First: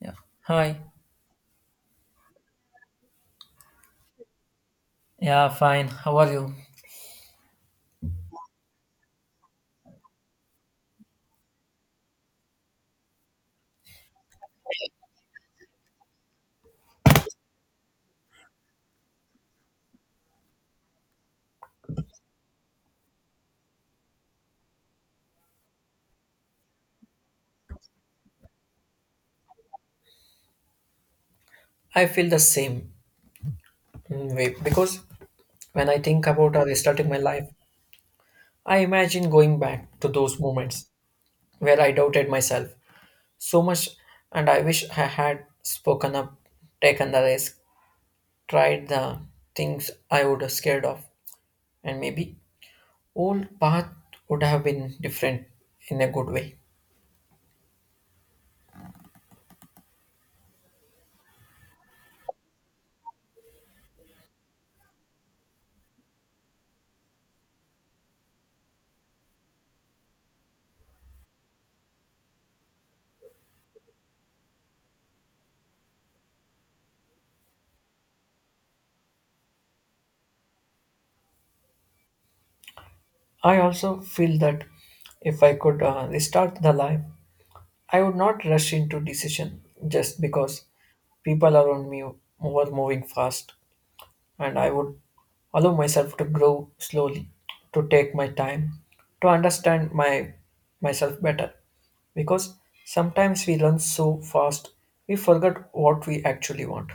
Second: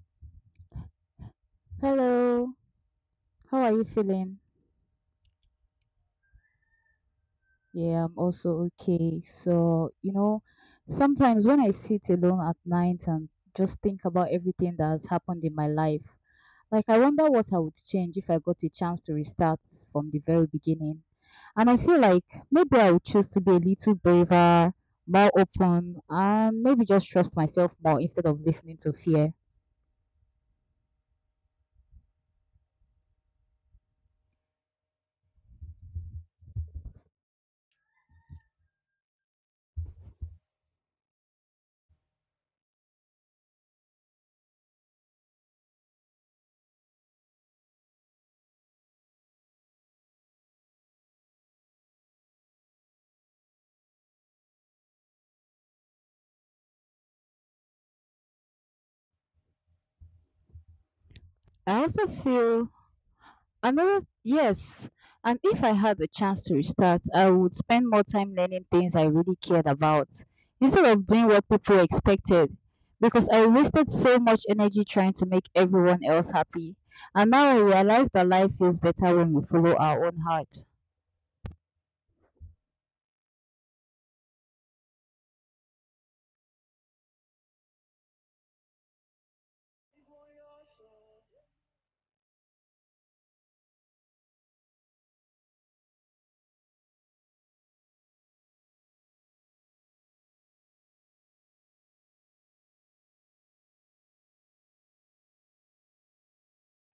Yeah. Hi. Hello, how are you feeling? Yeah, fine. How are you? Yeah, I'm also okay. So, you know, sometimes when I sit alone at night and just think about everything that has happened in my life, like I wonder what I would change if I got a chance to restart from the very beginning. And I feel like maybe I would choose to be a little braver, more open, and maybe just trust myself more instead of listening to fear. I feel the same way because when I think about restarting my life, I imagine going back to those moments where I doubted myself so much and I wish I had spoken up, taken the risk, tried the things I would have scared of, and maybe old path would have been different in a good way. I also feel another, yes. And if I had the chance to restart, I would spend more time learning things I really cared about instead of doing what people expected because I wasted so much energy trying to make everyone else happy. And now I realize that life feels better when we follow our own heart. I also feel that if I could restart the life, I would not rush into decision just because people around me were moving fast, and I would allow myself to grow slowly, to take my time, to understand my myself better. Because sometimes we run so fast, we forget what we actually want.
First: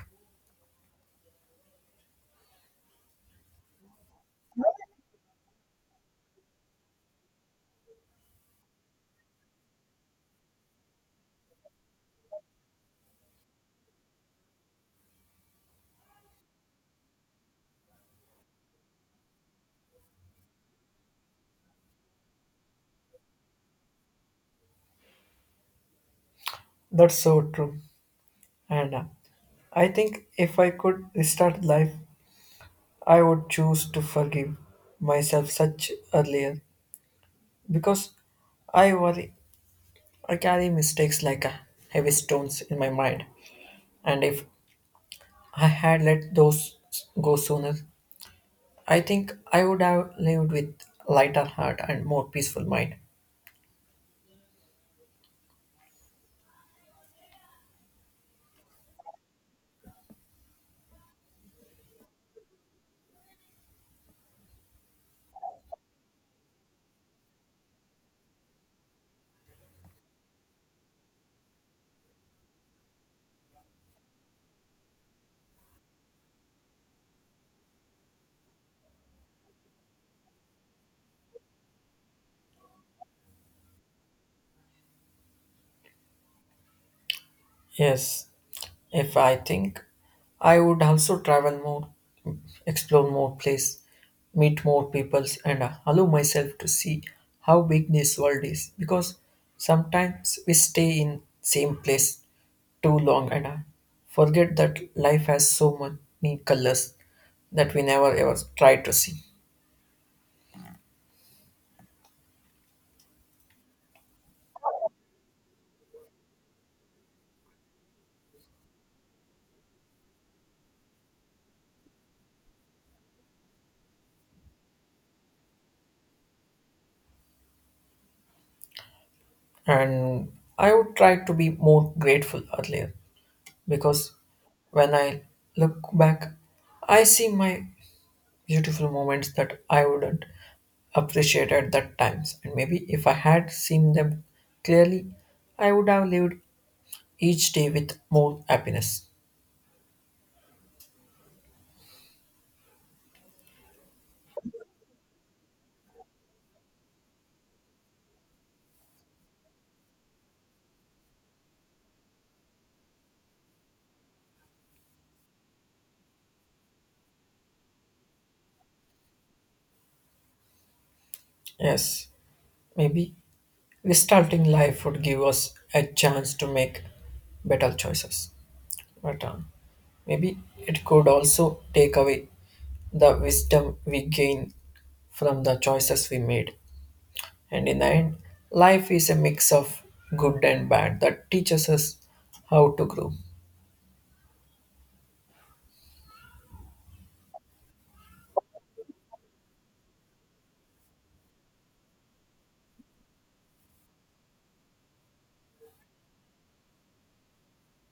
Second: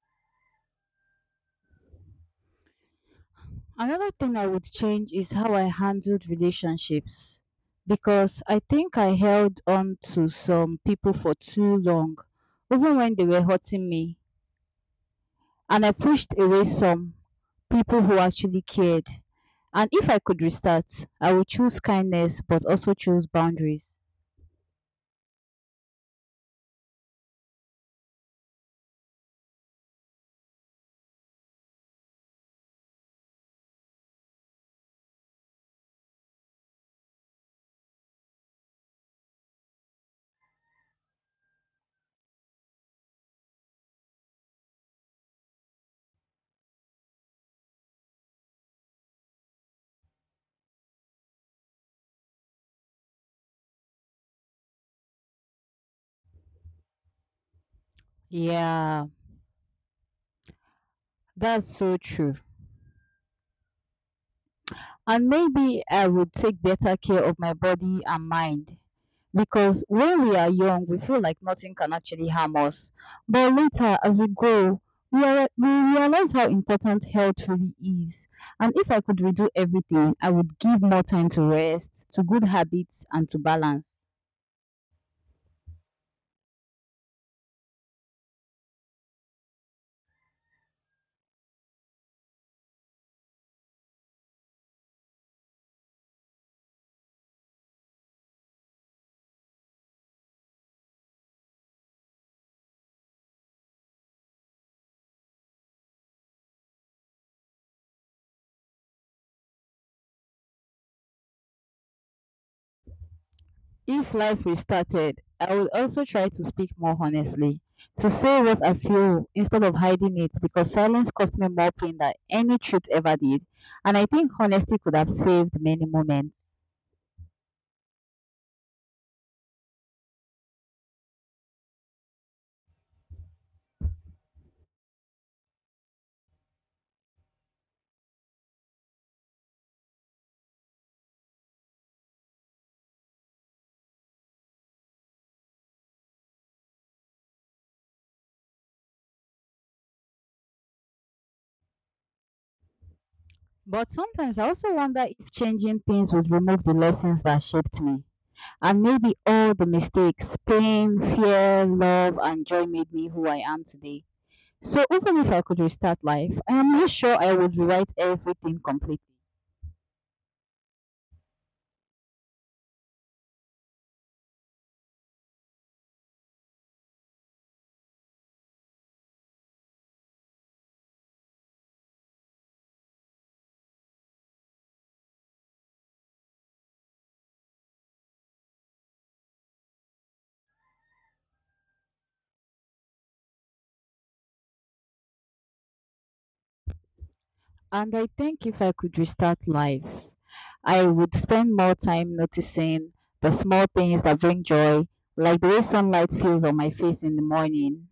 Another thing I would change is how I handled relationships because I think I held on to some people for too long, even when they were hurting me. And I pushed away some people who actually cared. And if I could restart, I would choose kindness but also choose boundaries. That's so true. And I think if I could restart life, I would choose to forgive myself such earlier because I worry I carry mistakes like heavy stones in my mind, and if I had let those go sooner, I think I would have lived with lighter heart and more peaceful mind. Yeah, that's so true. And maybe I would take better care of my body and mind. Because when we are young, we feel like nothing can actually harm us. But later, as we grow, we realize how important health really is. And if I could redo everything, I would give more time to rest, to good habits, and to balance. Yes, if I think, I would also travel more, explore more place, meet more peoples, and allow myself to see how big this world is. Because sometimes we stay in same place too long and I forget that life has so many colors that we never ever try to see. If life restarted, I would also try to speak more honestly, to say what I feel instead of hiding it because silence cost me more pain than any truth ever did. And I think honesty could have saved many moments. And I would try to be more grateful earlier because when I look back, I see my beautiful moments that I wouldn't appreciate at that times. And maybe if I had seen them clearly, I would have lived each day with more happiness. But sometimes I also wonder if changing things would remove the lessons that shaped me. And maybe all the mistakes, pain, fear, love, and joy made me who I am today. So even if I could restart life, I am not sure I would rewrite everything completely. Yes, maybe restarting life would give us a chance to make better choices. But maybe it could also take away the wisdom we gain from the choices we made. And in the end, life is a mix of good and bad that teaches us how to grow. And I think if I could restart life, I would spend more time noticing the small things that bring joy, like the way sunlight feels on my face in the morning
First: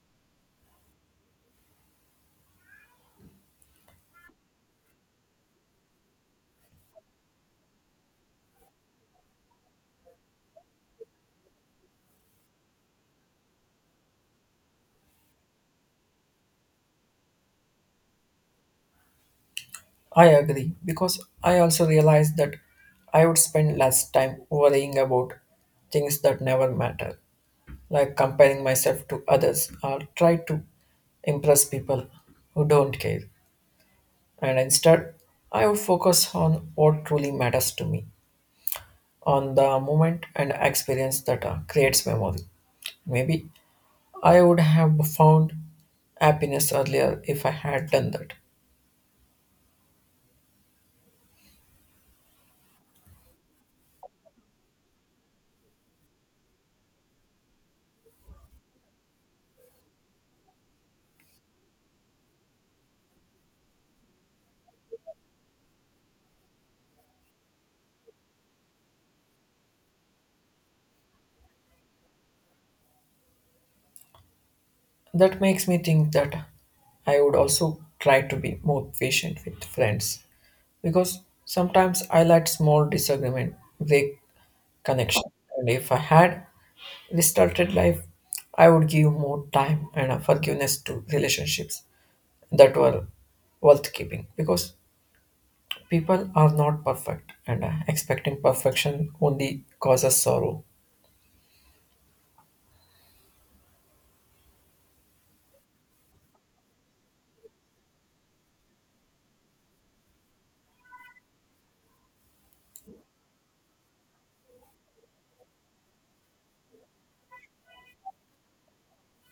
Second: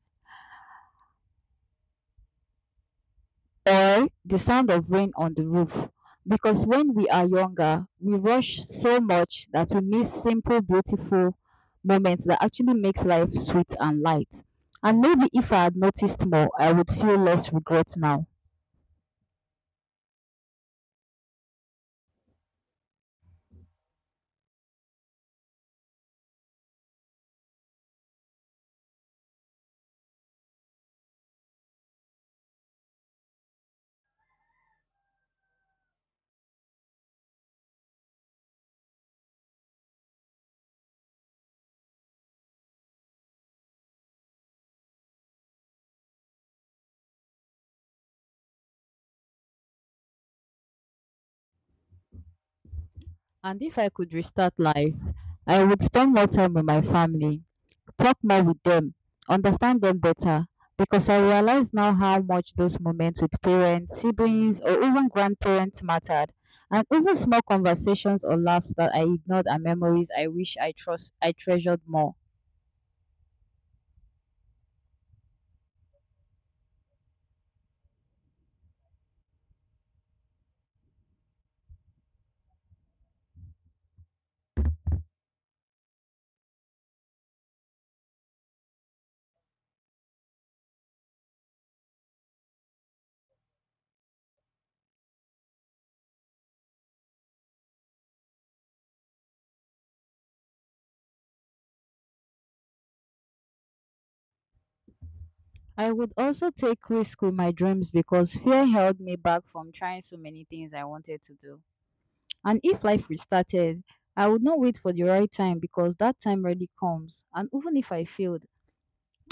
or the sound of rain on the roof. Because when we are younger, we rush so much that we miss simple, beautiful moments that actually makes life sweet and light. And maybe if I had noticed more, I would feel less regret now. I agree because I also realized that I would spend less time worrying about things that never matter like comparing myself to others or try to impress people who don't care. And instead, I would focus on what truly matters to me, on the moment and experience that creates memory. Maybe I would have found happiness earlier if I had done that. And if I could restart life, I would spend more time with my family, talk more with them, understand them better. Because I realize now how much those moments with parents, siblings, or even grandparents mattered. And even small conversations or laughs that I ignored are memories I wish I treasured more. That makes me think that I would also try to be more patient with friends because sometimes I let small disagreement break connection. And if I had restarted life, I would give more time and forgiveness to relationships that were worth keeping because people are not perfect and expecting perfection only causes sorrow. I would also take risks with my dreams because fear held me back from trying so many things I wanted to do. And if life restarted, I would not wait for the right time because that time already comes. And even if I failed,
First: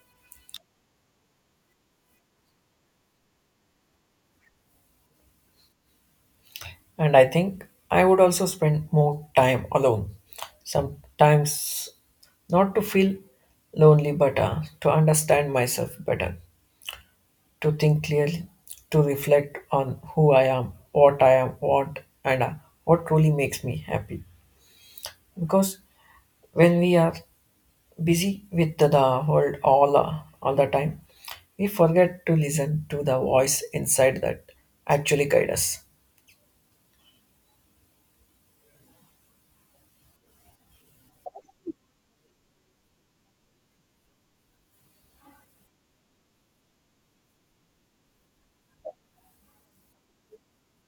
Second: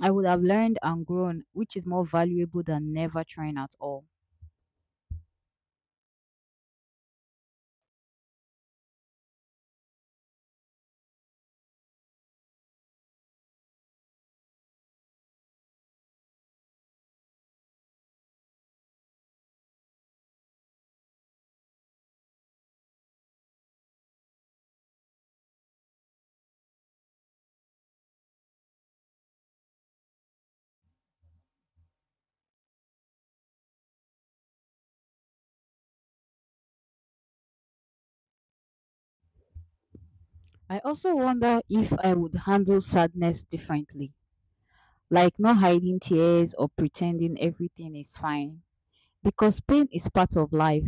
I would have learned and grown, which is more valuable than never trying at all. And I think I would also spend more time alone, sometimes not to feel lonely but to understand myself better, to think clearly, to reflect on who I am, what I am, what truly makes me happy because when we are busy with the world all the time we forget to listen to the voice inside that actually guide us. I also wonder if I would handle sadness differently, like not hiding tears or pretending everything is fine, because pain is part of life.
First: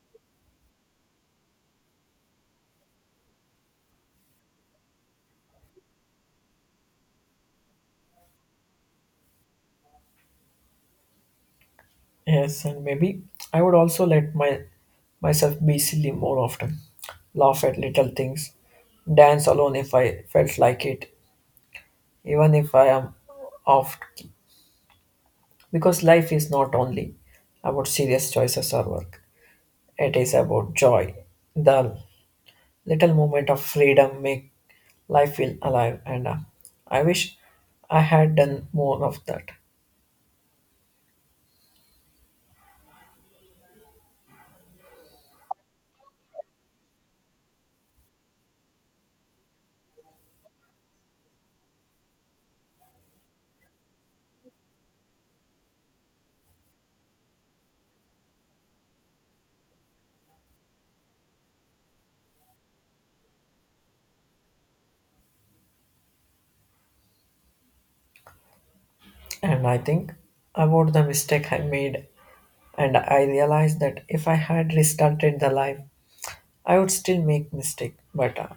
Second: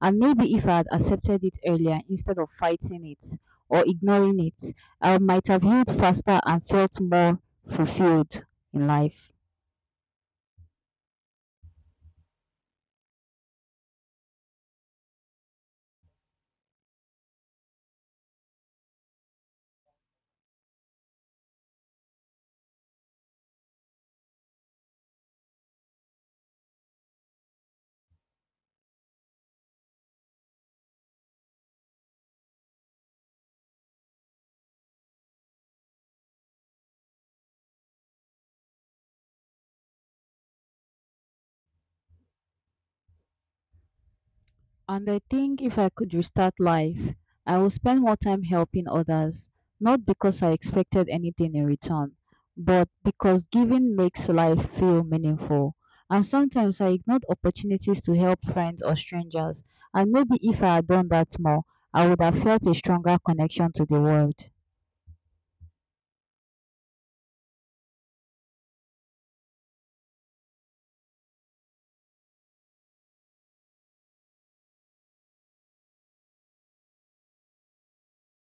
And maybe if I had accepted it earlier instead of fighting it or ignoring it, I might have healed faster and felt more fulfilled in life. Yes, and maybe I would also let my myself be silly more often, laugh at little things, dance alone if I felt like it, even if I am off key. Because life is not only about serious choices or work, it is about joy. The little moment of freedom make life feel alive, and I wish I had done more of that. And I think if I could restart life, I would spend more time helping others, not because I expected anything in return, but because giving makes life feel meaningful. And sometimes I ignored opportunities to help friends or strangers, and maybe if I had done that more, I would have felt a stronger connection to the world. And I think about the mistake I made and I realized that if I had restarted the life, I would still make mistake but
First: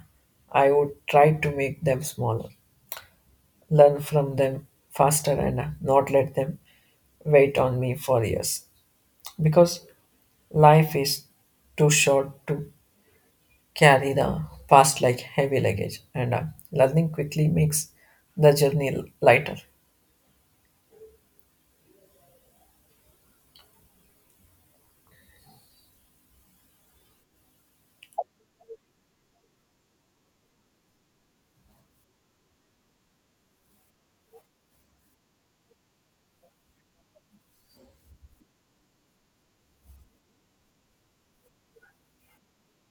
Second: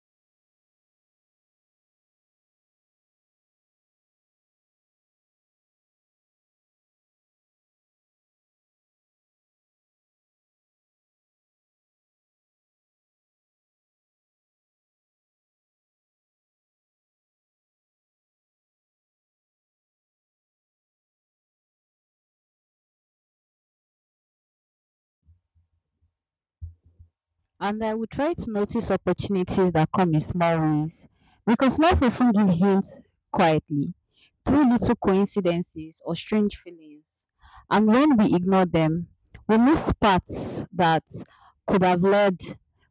I would try to make them smaller, learn from them faster, and not let them wait on me for years because life is too short to carry the past like heavy luggage, and learning quickly makes the journey lighter. And I will try to notice opportunities that come in small ways because life often gives hints quietly through little coincidences or strange feelings. And when we ignore them, we miss paths that could have led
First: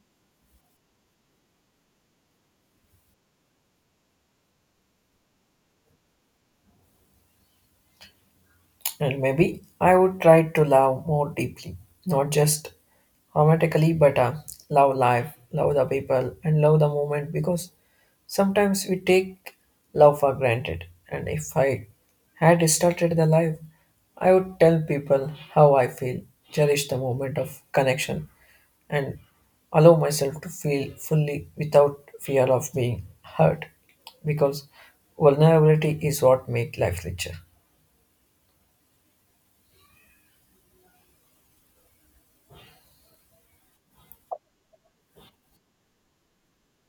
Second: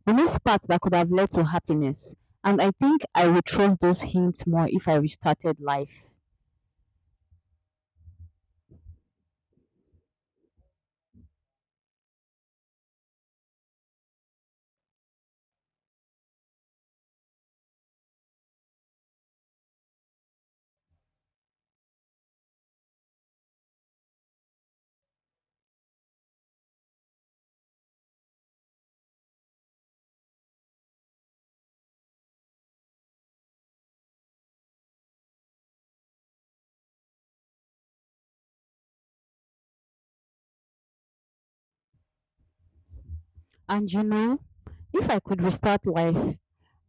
we miss paths that could have led to happiness. And I think I would trust those hints more if I restarted life. And maybe I would try to love more deeply, not just automatically, but love life, love the people, and love the moment because sometimes we take love for granted. And if I had started the life, I would tell people how I feel, cherish the moment of connection, and allow myself to feel fully without fear of being hurt because vulnerability is what makes life richer. And you know, if I could restart life,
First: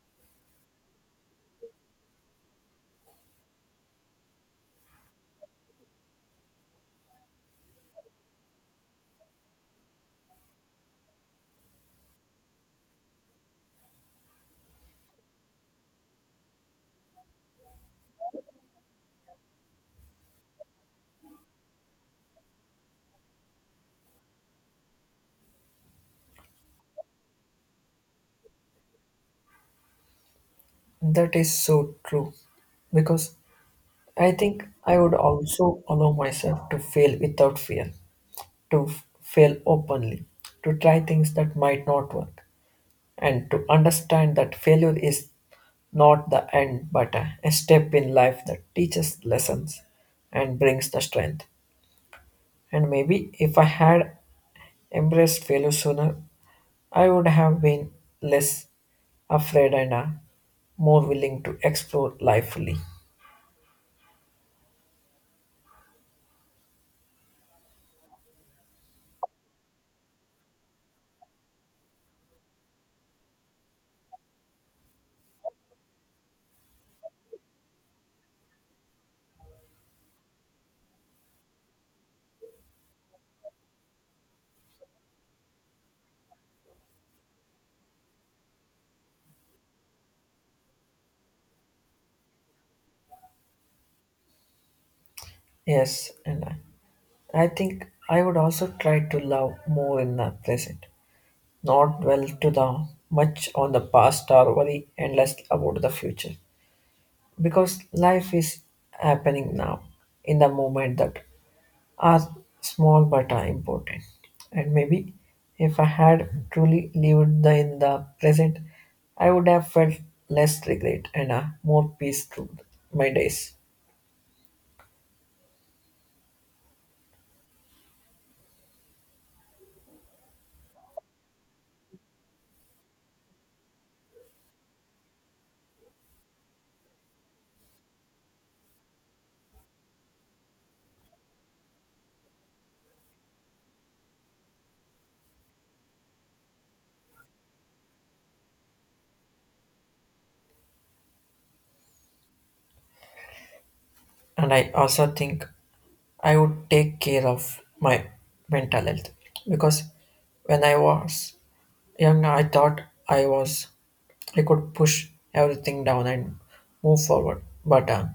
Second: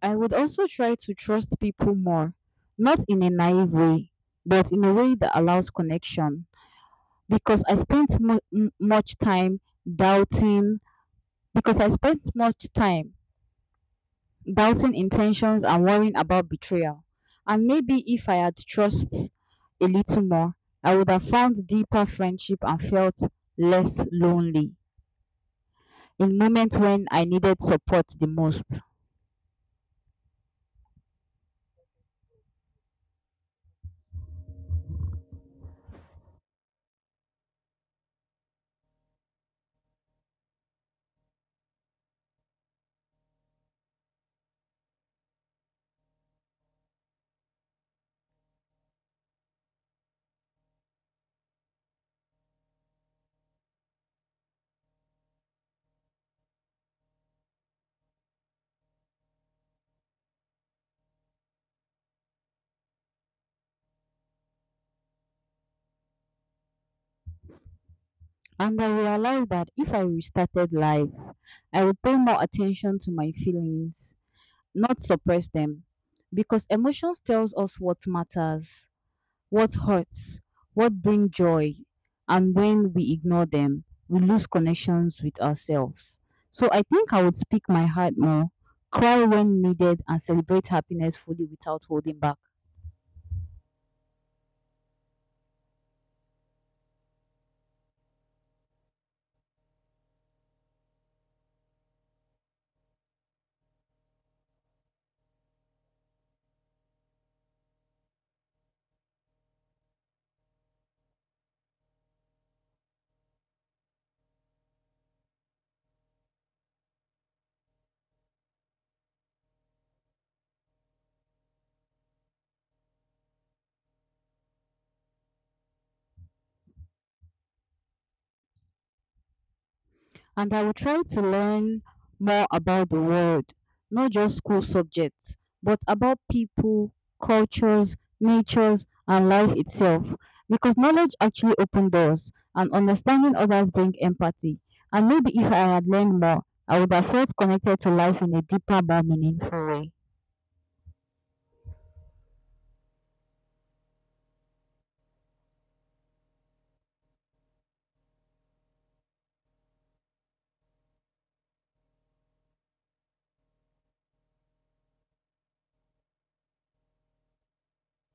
I would also try to trust people more, not in a naive way, but in a way that allows connection. Because doubting, I spent much time doubting intentions and worrying about betrayal. And maybe if I had trust a little more, I would have found deeper friendship and felt less lonely in moments when I needed support the most. That is so true because I think I would also allow myself to fail without fear, to fail openly, to try things that might not work, and to understand that failure is not the end but a step in life that teaches lessons and brings the strength. And maybe if I had embraced failure sooner, I would have been less afraid and more willing to explore life fully. And I realized that if I restarted life, I would pay more attention to my feelings, not suppress them. Because emotions tells us what matters, what hurts, what brings joy, and when we ignore them, we lose connections with ourselves. So I think I would speak my heart more, cry when needed, and celebrate happiness fully without holding back. Yes, and I. I think I would also try to love more in the present, not dwell to the much on the past or worry endlessly about the future. Because life is happening now, in the moment that are small but are important. And maybe if I had truly lived the, in the present, I would have felt less regret and a more peace through my days. And I will try to learn more about the world, not just school subjects, but about people, cultures, natures, and life itself. Because knowledge actually opens doors, and understanding others bring empathy. And maybe if I had learned more, I would have felt connected to life in a deeper, more meaningful way. And I also think I would take care of my mental health because when I was young, I thought I was I could push everything down and move forward. But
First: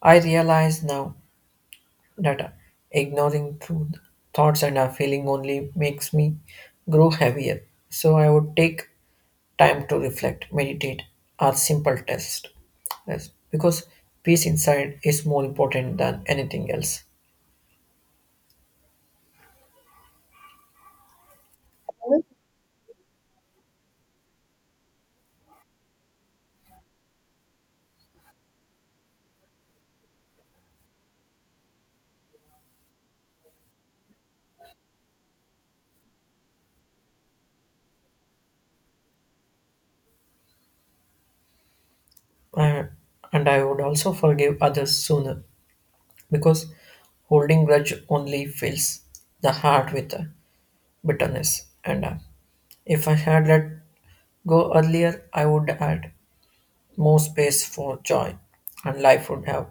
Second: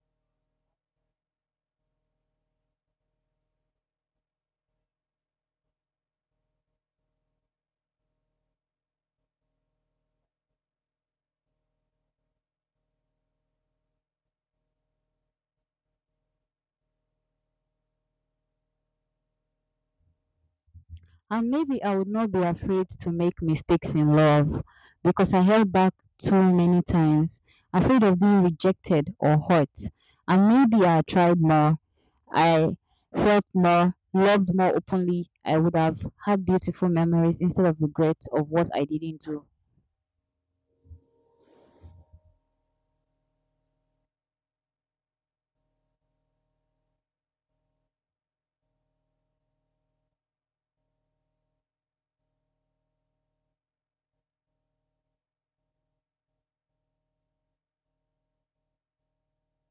I realize now that ignoring true thoughts and a feeling only makes me grow heavier. So I would take time to reflect, meditate, or simple test. Yes, because peace inside is more important than anything else. And maybe I would not be afraid to make mistakes in love because I held back too many times, afraid of being rejected or hurt. And maybe I tried more, I felt more, loved more openly. I would have had beautiful memories instead of regrets of what I didn't do. Uh, and I would also forgive others sooner because holding grudge only fills the heart with bitterness. And if I had let go earlier, I would add more space for joy and life would have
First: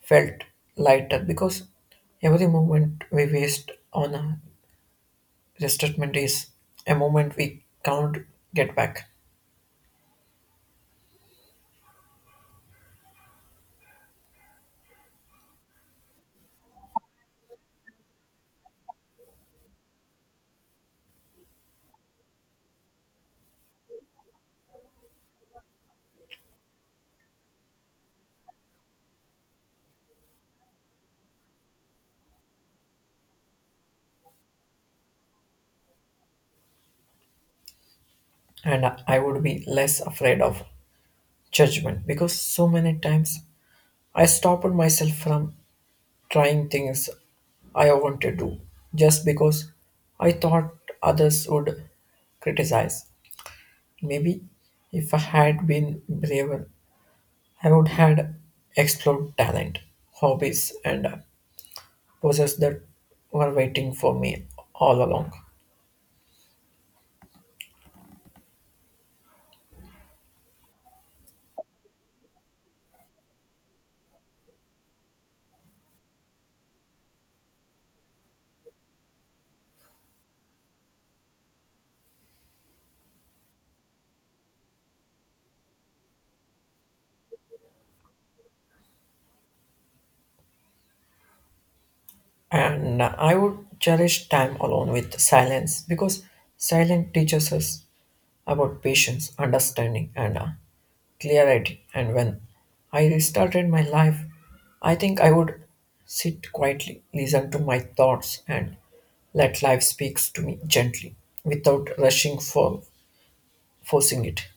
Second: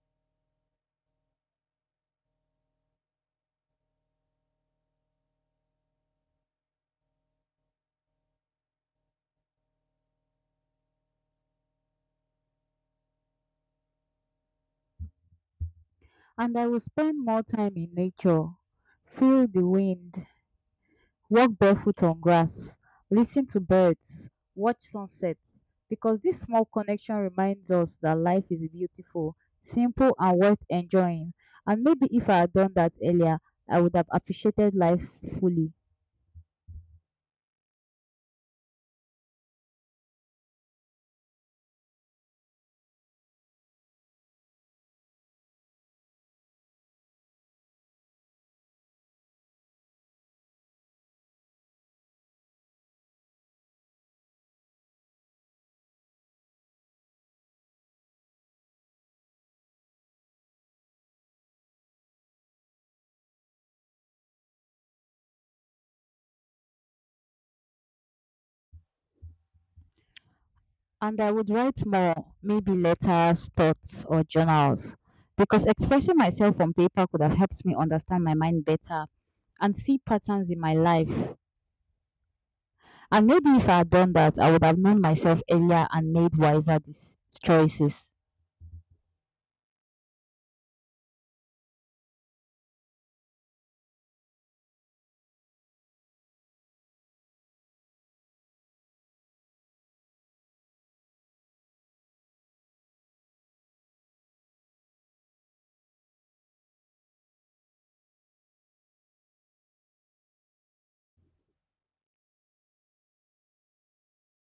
felt lighter because every moment we waste on a resentment is a moment we can't get back. And I would spend more time in nature, feel the wind, walk barefoot on grass, listen to birds, watch sunsets because this small connection reminds us that life is beautiful, simple, and worth enjoying. And maybe if I had done that earlier, I would have appreciated life fully. And I would be less afraid of judgment because so many times I stopped myself from trying things I wanted to do just because I thought others would criticize. Maybe if I had been braver, I would had explored talent, hobbies, and poses that were waiting for me all along. And I would write more, maybe letters, thoughts, or journals. Because expressing myself on paper could have helped me understand my mind better and see patterns in my life. And maybe if I had done that, I would have known myself earlier and made wiser choices. And I would cherish time alone with silence because silence teaches us about patience, understanding, and clarity. And when I restarted my life, I think I would sit quietly, listen to my thoughts, and let life speaks to me gently without rushing for forcing it.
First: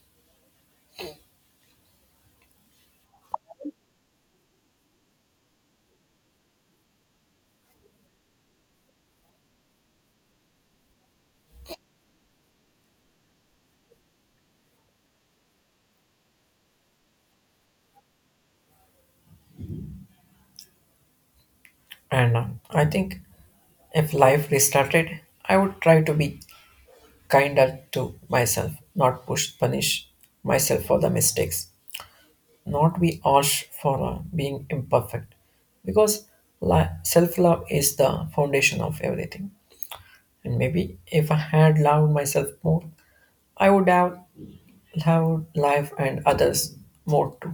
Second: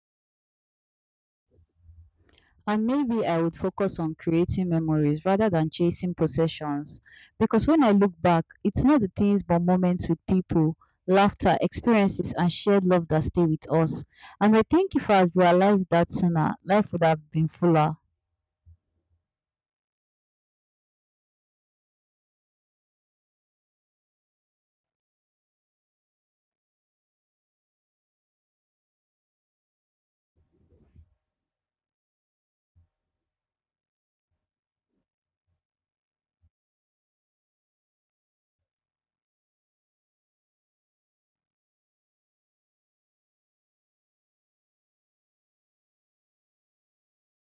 And maybe I would focus on creating memories rather than chasing possessions. Because when I look back, it's not the things but moments with people, laughter, experiences, and shared love that stay with us. And I think if I had realized that sooner, life would have been fuller. And I think if life restarted, I would try to be kinder to myself, not push punish myself for the mistakes, not be harsh for being imperfect because self-love is the foundation of everything. And maybe if I had loved myself more, I would have loved life and others more too.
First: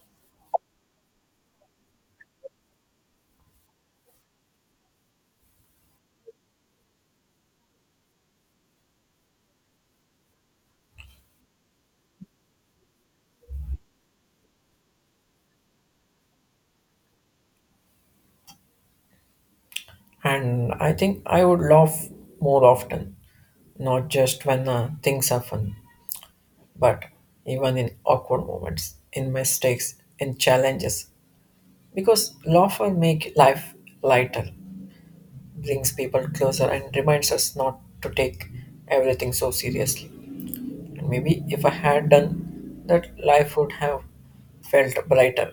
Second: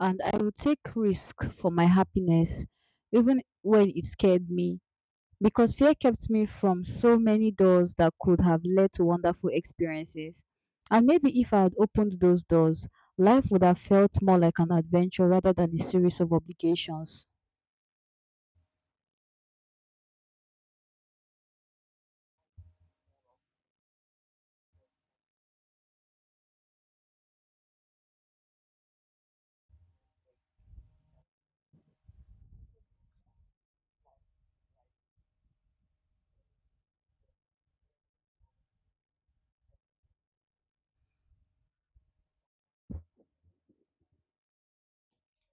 And I would take risk for my happiness, even when it scared me. Because fear kept me from so many doors that could have led to wonderful experiences. And maybe if I had opened those doors, life would have felt more like an adventure rather than a series of obligations. And I think I would laugh more often, not just when things are fun, but even in awkward moments, in mistakes, in challenges, because laughter make life lighter, brings people closer and reminds us not to take everything so seriously. And maybe if I had done that, life would have felt brighter.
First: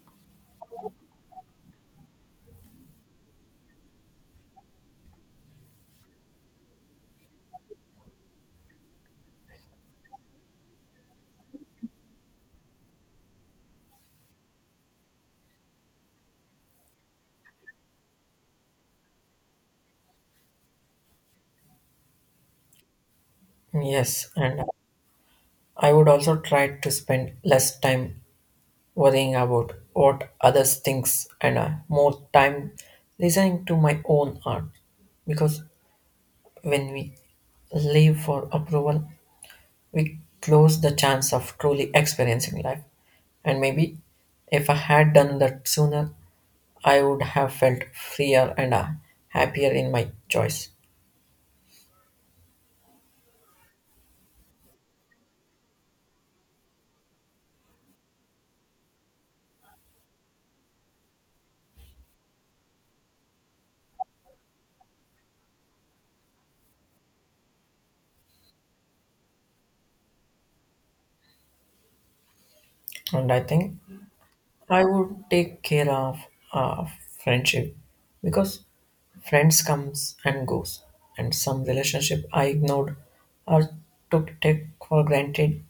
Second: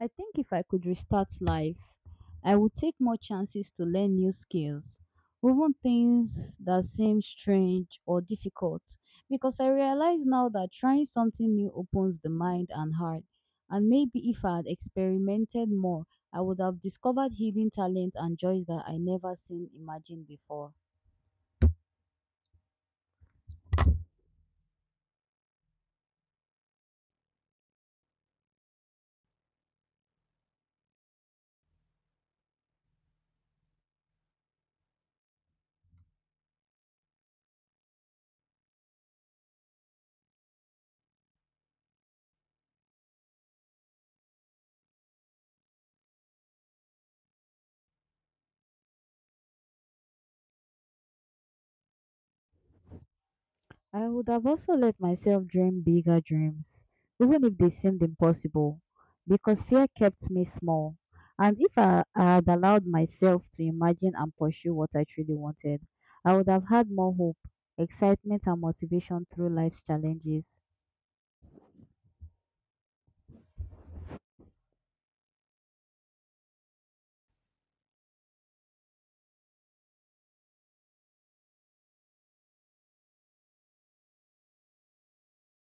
I think if I could restart life, I would take more chances to learn new skills, even things that seem strange or difficult, because I realize now that trying something new opens the mind and heart. And maybe if I had experimented more, I would have discovered hidden talent and joys that I never seen imagined before. Yes, and I would also try to spend less time worrying about what others thinks and more time listening to my own heart. Because when we live for approval, we close the chance of truly experiencing life. And maybe if I had done that sooner, I would have felt freer and happier in my choice. I would have also let myself dream bigger dreams, even if they seemed impossible, because fear kept me small. And if I had allowed myself to imagine and pursue what I truly wanted, I would have had more hope, excitement, and motivation through life's challenges. And I think I would take care of uh, friendship because friends comes and goes, and some relationship I ignored or took take for granted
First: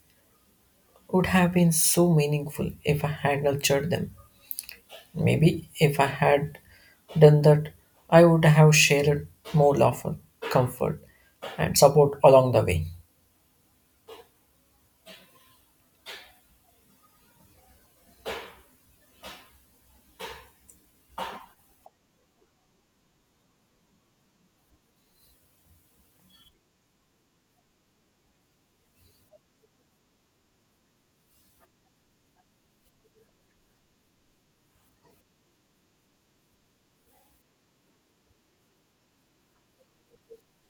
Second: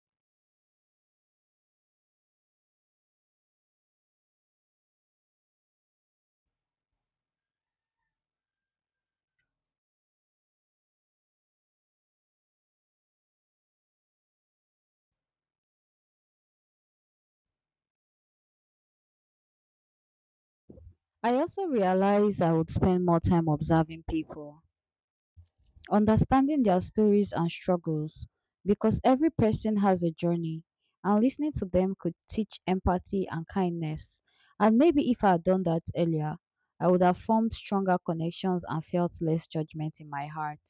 would have been so meaningful if I had nurtured them. Maybe if I had done that, I would have shared more love, comfort, and support along the way. I also realized I would spend more time observing people, understanding their stories and struggles because every person has a journey and listening to them could teach empathy and kindness. And maybe if I had done that earlier, I would have formed stronger connections and felt less judgment in my heart.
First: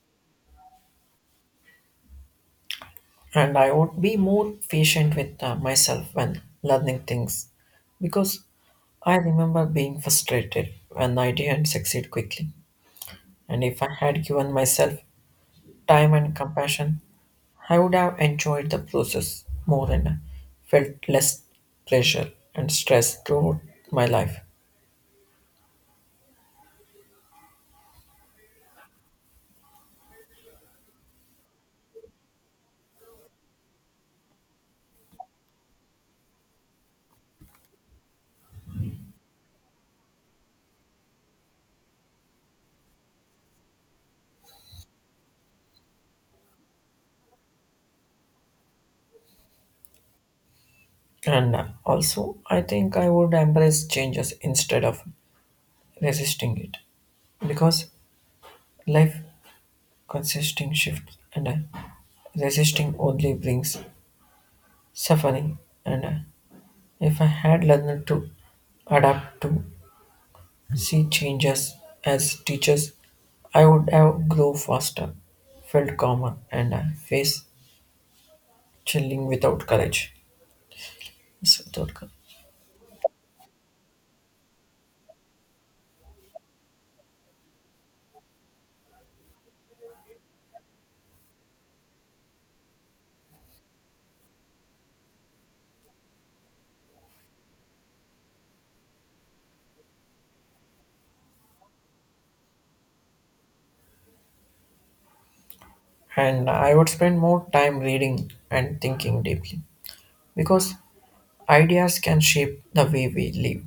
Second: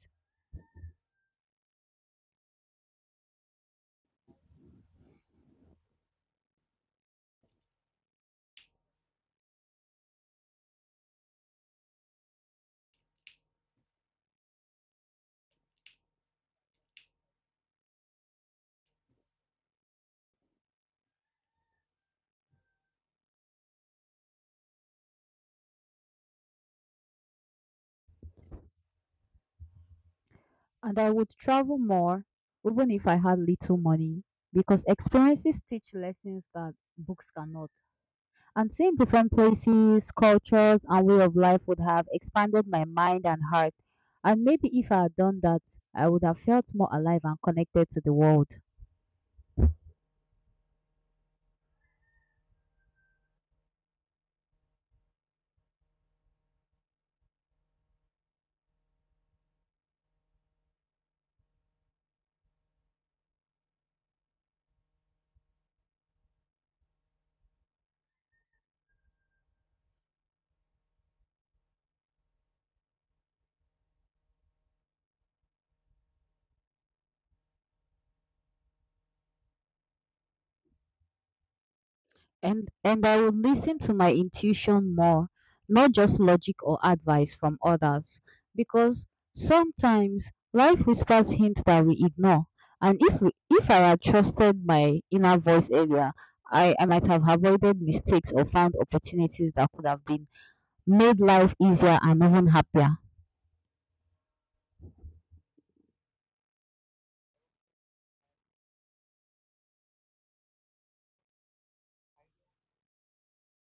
And I would be more patient with myself when learning things because I remember being frustrated when I didn't succeed quickly. And if I had given myself time and compassion, I would have enjoyed the process more and felt less pressure and stress throughout my life. And I would travel more, even if I had little money, because experiences teach lessons that books cannot. And seeing different places, cultures, and way of life would have expanded my mind and heart. And maybe if I had done that, I would have felt more alive and connected to the world. And Also, I think I would embrace changes instead of resisting it because life consisting shifts, and resisting only brings suffering, and if I had learned to adapt, to see changes as teachers, I would have grown faster, felt calmer, and faced chilling without courage. Yes, without courage. And I would listen to my intuition more, not just logic or advice from others, because sometimes life whispers hints that we ignore. And if I had trusted my inner voice earlier, I might have avoided mistakes or found opportunities that could have been made life easier and even happier. And I would spend more time reading and thinking deeply because ideas can shape the way we live.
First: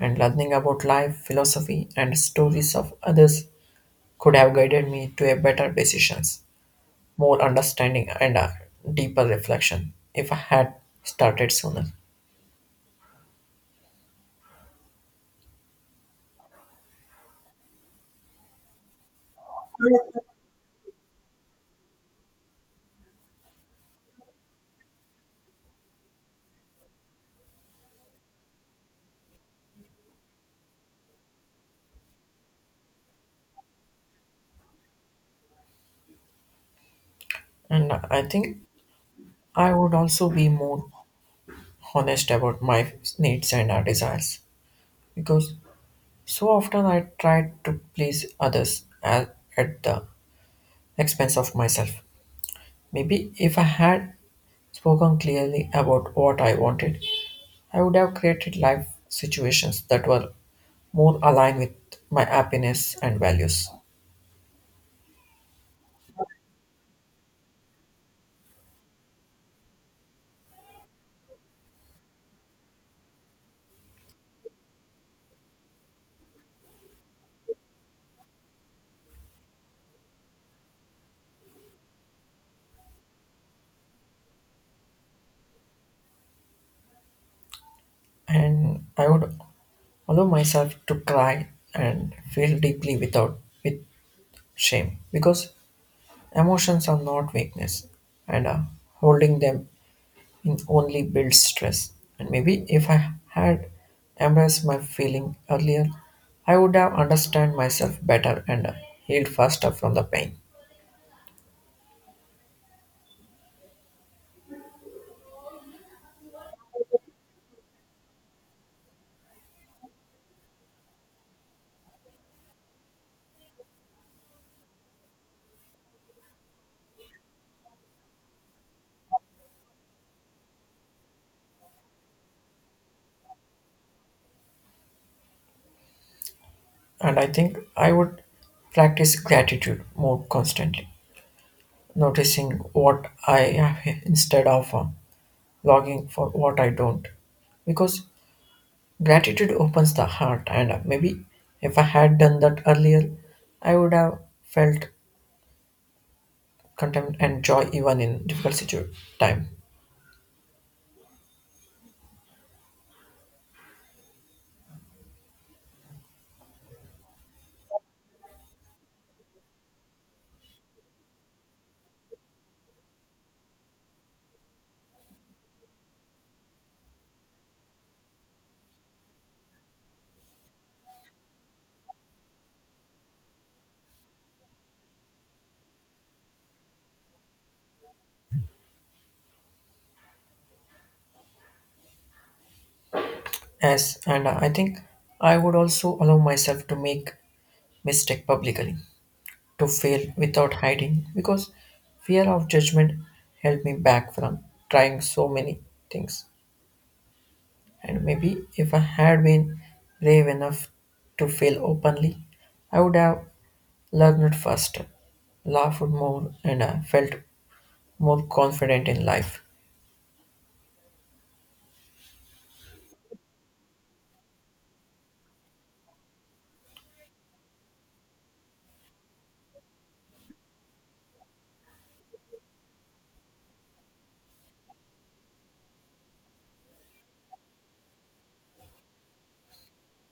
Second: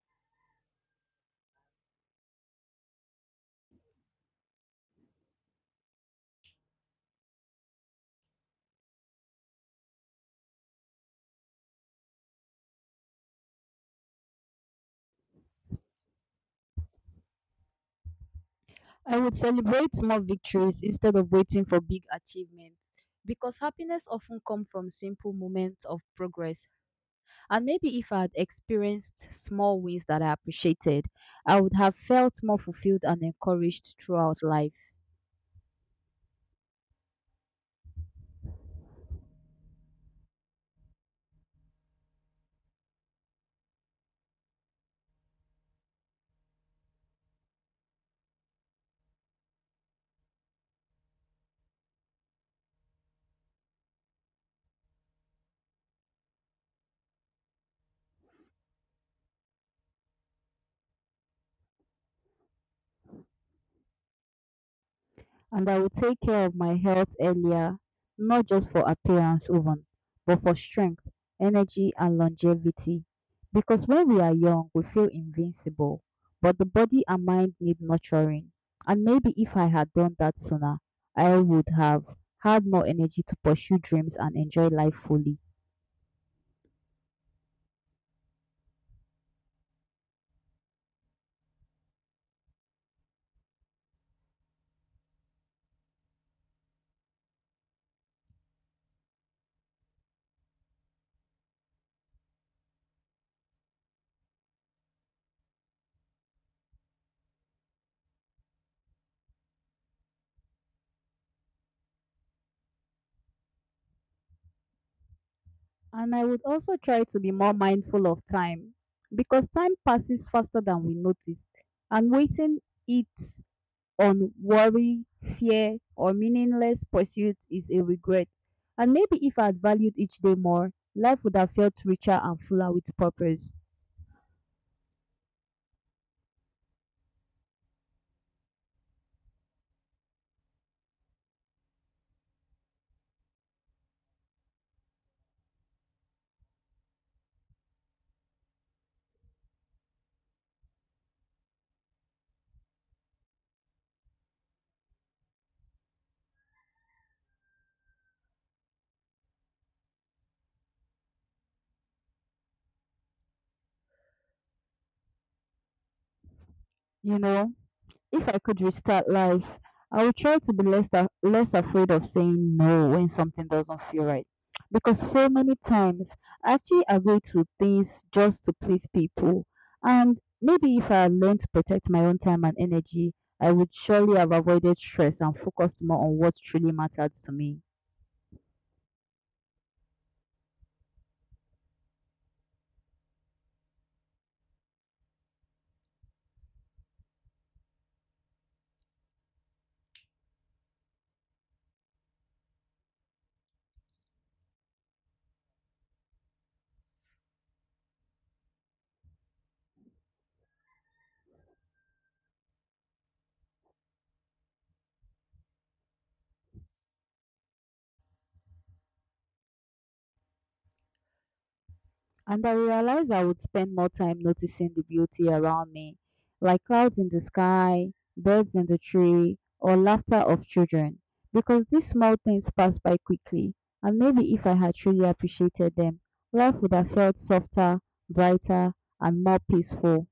And learning about life, philosophy, and stories of others could have guided me to a better decisions, more understanding and a deeper reflection if I had started sooner. I would celebrate small victories instead of waiting for big achievements because happiness often comes from simple moments of progress. And maybe if I had experienced small wins that I appreciated, I would have felt more fulfilled and encouraged throughout life. And I think I would also be more honest about my needs and desires because so often I try to please others at the expense of myself. Maybe if I had spoken clearly about what I wanted, I would have created life situations that were more aligned with my happiness and values. And I would take care of my health earlier, not just for appearance even, but for strength, energy, and longevity. Because when we are young, we feel invincible, but the body and mind need nurturing. And maybe if I had done that sooner, I would have had more energy to pursue dreams and enjoy life fully. And I would allow myself to cry and feel deeply without with shame because emotions are not weakness, and holding them in only builds stress. And maybe if I had embraced my feeling earlier, I would have understood myself better and healed faster from the pain. And I would also try to be more mindful of time because time passes faster than we notice, and waiting it on worry, fear, or meaningless pursuits is a regret. And maybe if I had valued each day more, life would have felt richer and fuller with purpose. And I think I would practice gratitude more constantly, noticing what I have instead of longing for what I don't, because gratitude opens the heart, and maybe if I had done that earlier, I would have felt contempt and joy even in time. You know, if I could restart life, I would try to be less less afraid of saying no when something doesn't feel right. Because so many times I actually agree to things just to please people. And maybe if I learned to protect my own time and energy, I would surely have avoided stress and focused more on what truly mattered to me. Yes, and I think I would also allow myself to make mistake publicly, to fail without hiding, because fear of judgment held me back from trying so many things. And maybe if I had been brave enough to fail openly, I would have learned faster, laughed more, and I felt more confident in life. And I realized I would spend more time noticing the beauty around me, like clouds in the sky, birds in the tree, or laughter of children, because these small things pass by quickly. And maybe if I had truly appreciated them, life would have felt softer, brighter, and more peaceful.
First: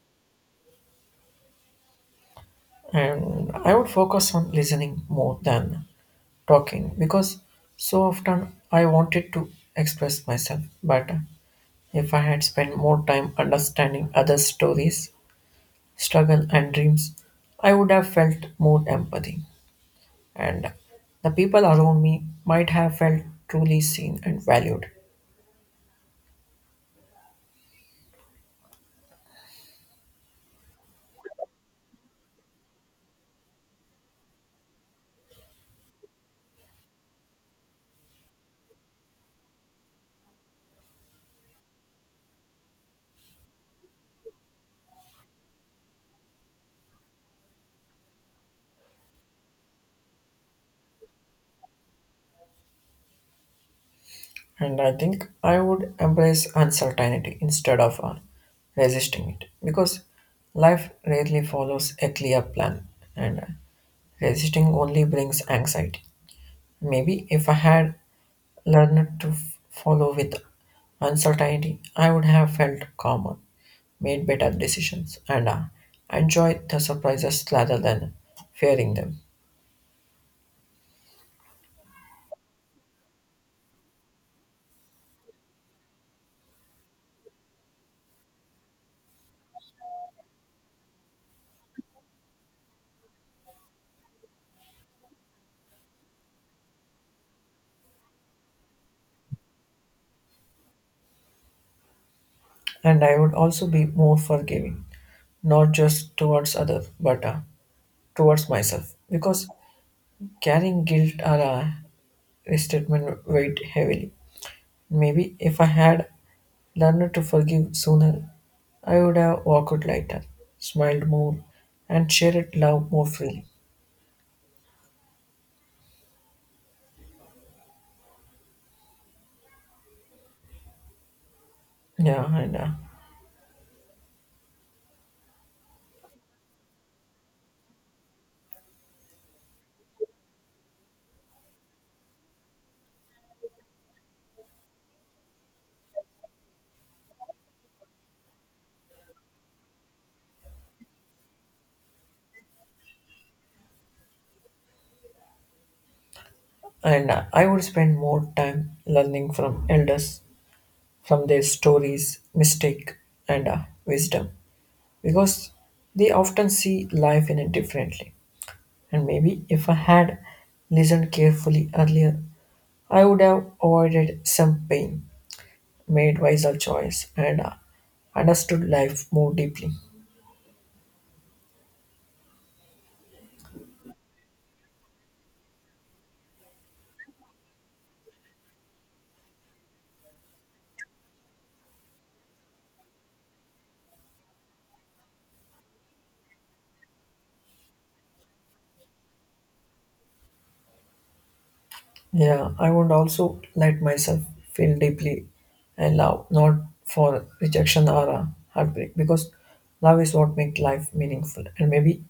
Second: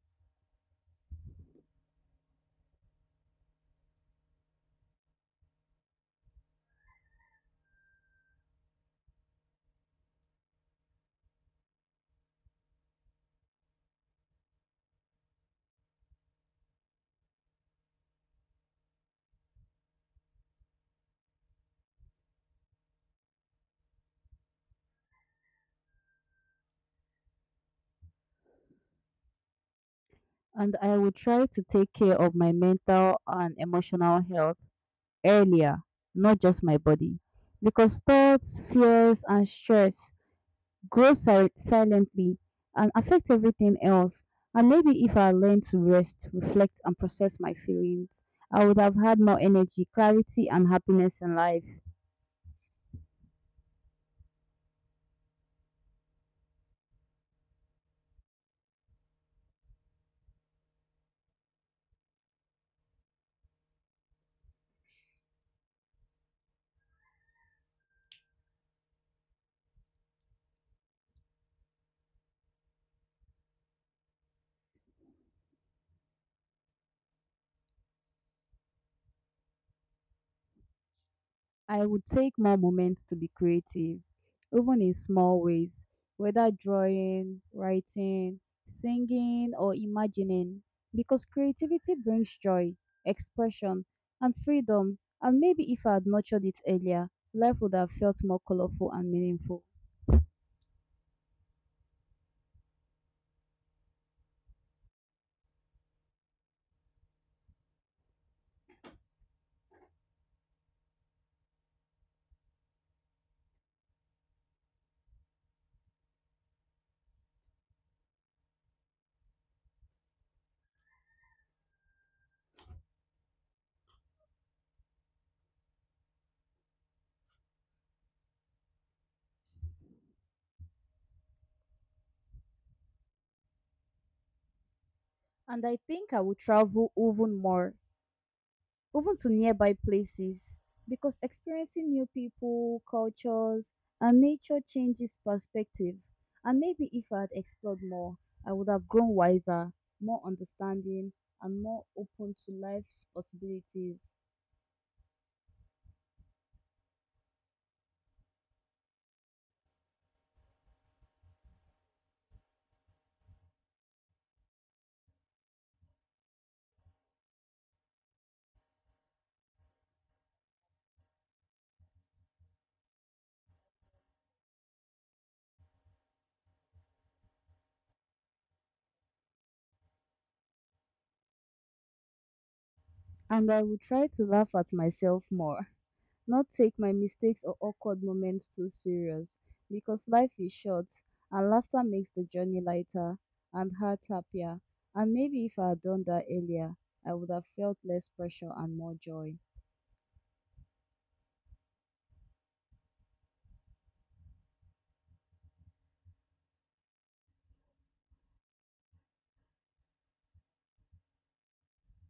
And I would focus on listening more than talking because so often I wanted to express myself. But if I had spent more time understanding others' stories, struggle, and dreams, I would have felt more empathy. And the people around me might have felt truly seen and valued. And I would try to take care of my mental and emotional health earlier, not just my body, because thoughts, fears, and stress grow silently and affect everything else. And maybe if I learned to rest, reflect, and process my feelings, I would have had more energy, clarity, and happiness in life. And I think I would embrace uncertainty instead of resisting it because life rarely follows a clear plan, and resisting only brings anxiety. Maybe if I had learned to follow with uncertainty, I would have felt calmer, made better decisions, and enjoyed the surprises rather than fearing them. I would take more moments to be creative, even in small ways, whether drawing, writing, singing, or imagining, because creativity brings joy, expression, and freedom. And maybe if I had nurtured it earlier, life would have felt more colorful and meaningful. And I would also be more forgiving, not just towards others, but towards myself because carrying guilt or a resentment weighed heavily. Maybe if I had learned to forgive sooner, I would have walked lighter, smiled more, and shared love more freely. Yeah, And I think I will travel even more, even to nearby places, because experiencing new people, cultures, and nature changes perspective. And maybe if I had explored more, I would have grown wiser, more understanding, and more open to life's possibilities. and I would spend more time learning from elders, from their stories, mistake, and wisdom, because they often see life in it differently. And maybe if I had listened carefully earlier, I would have avoided some pain, made wiser choice, and understood life more deeply. And I would try to laugh at myself more, not take my mistakes or awkward moments too serious because life is short and laughter makes the journey lighter and heart happier. And maybe if I had done that earlier, I would have felt less pressure and more joy. Yeah, I would also let myself feel deeply and love, not for rejection or heartbreak, because love is what makes life meaningful. And maybe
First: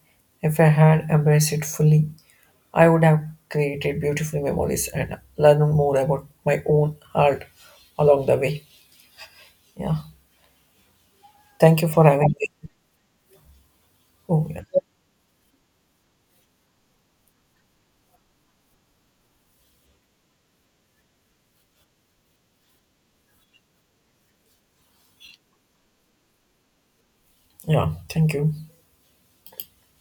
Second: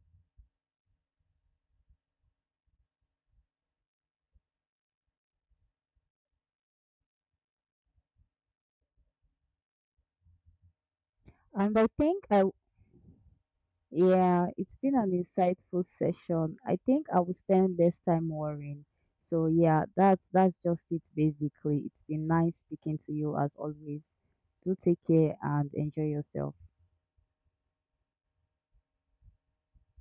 if I had embraced it fully, I would have created beautiful memories and learned more about my own heart along the way. Yeah, And thank you I for think having I, me. Oh, Yeah, yeah, it's been an insightful session. I think I will spend less time worrying. So yeah, that's just it basically. It's been nice speaking to you as always. Do take care and enjoy yourself. yeah, thank you.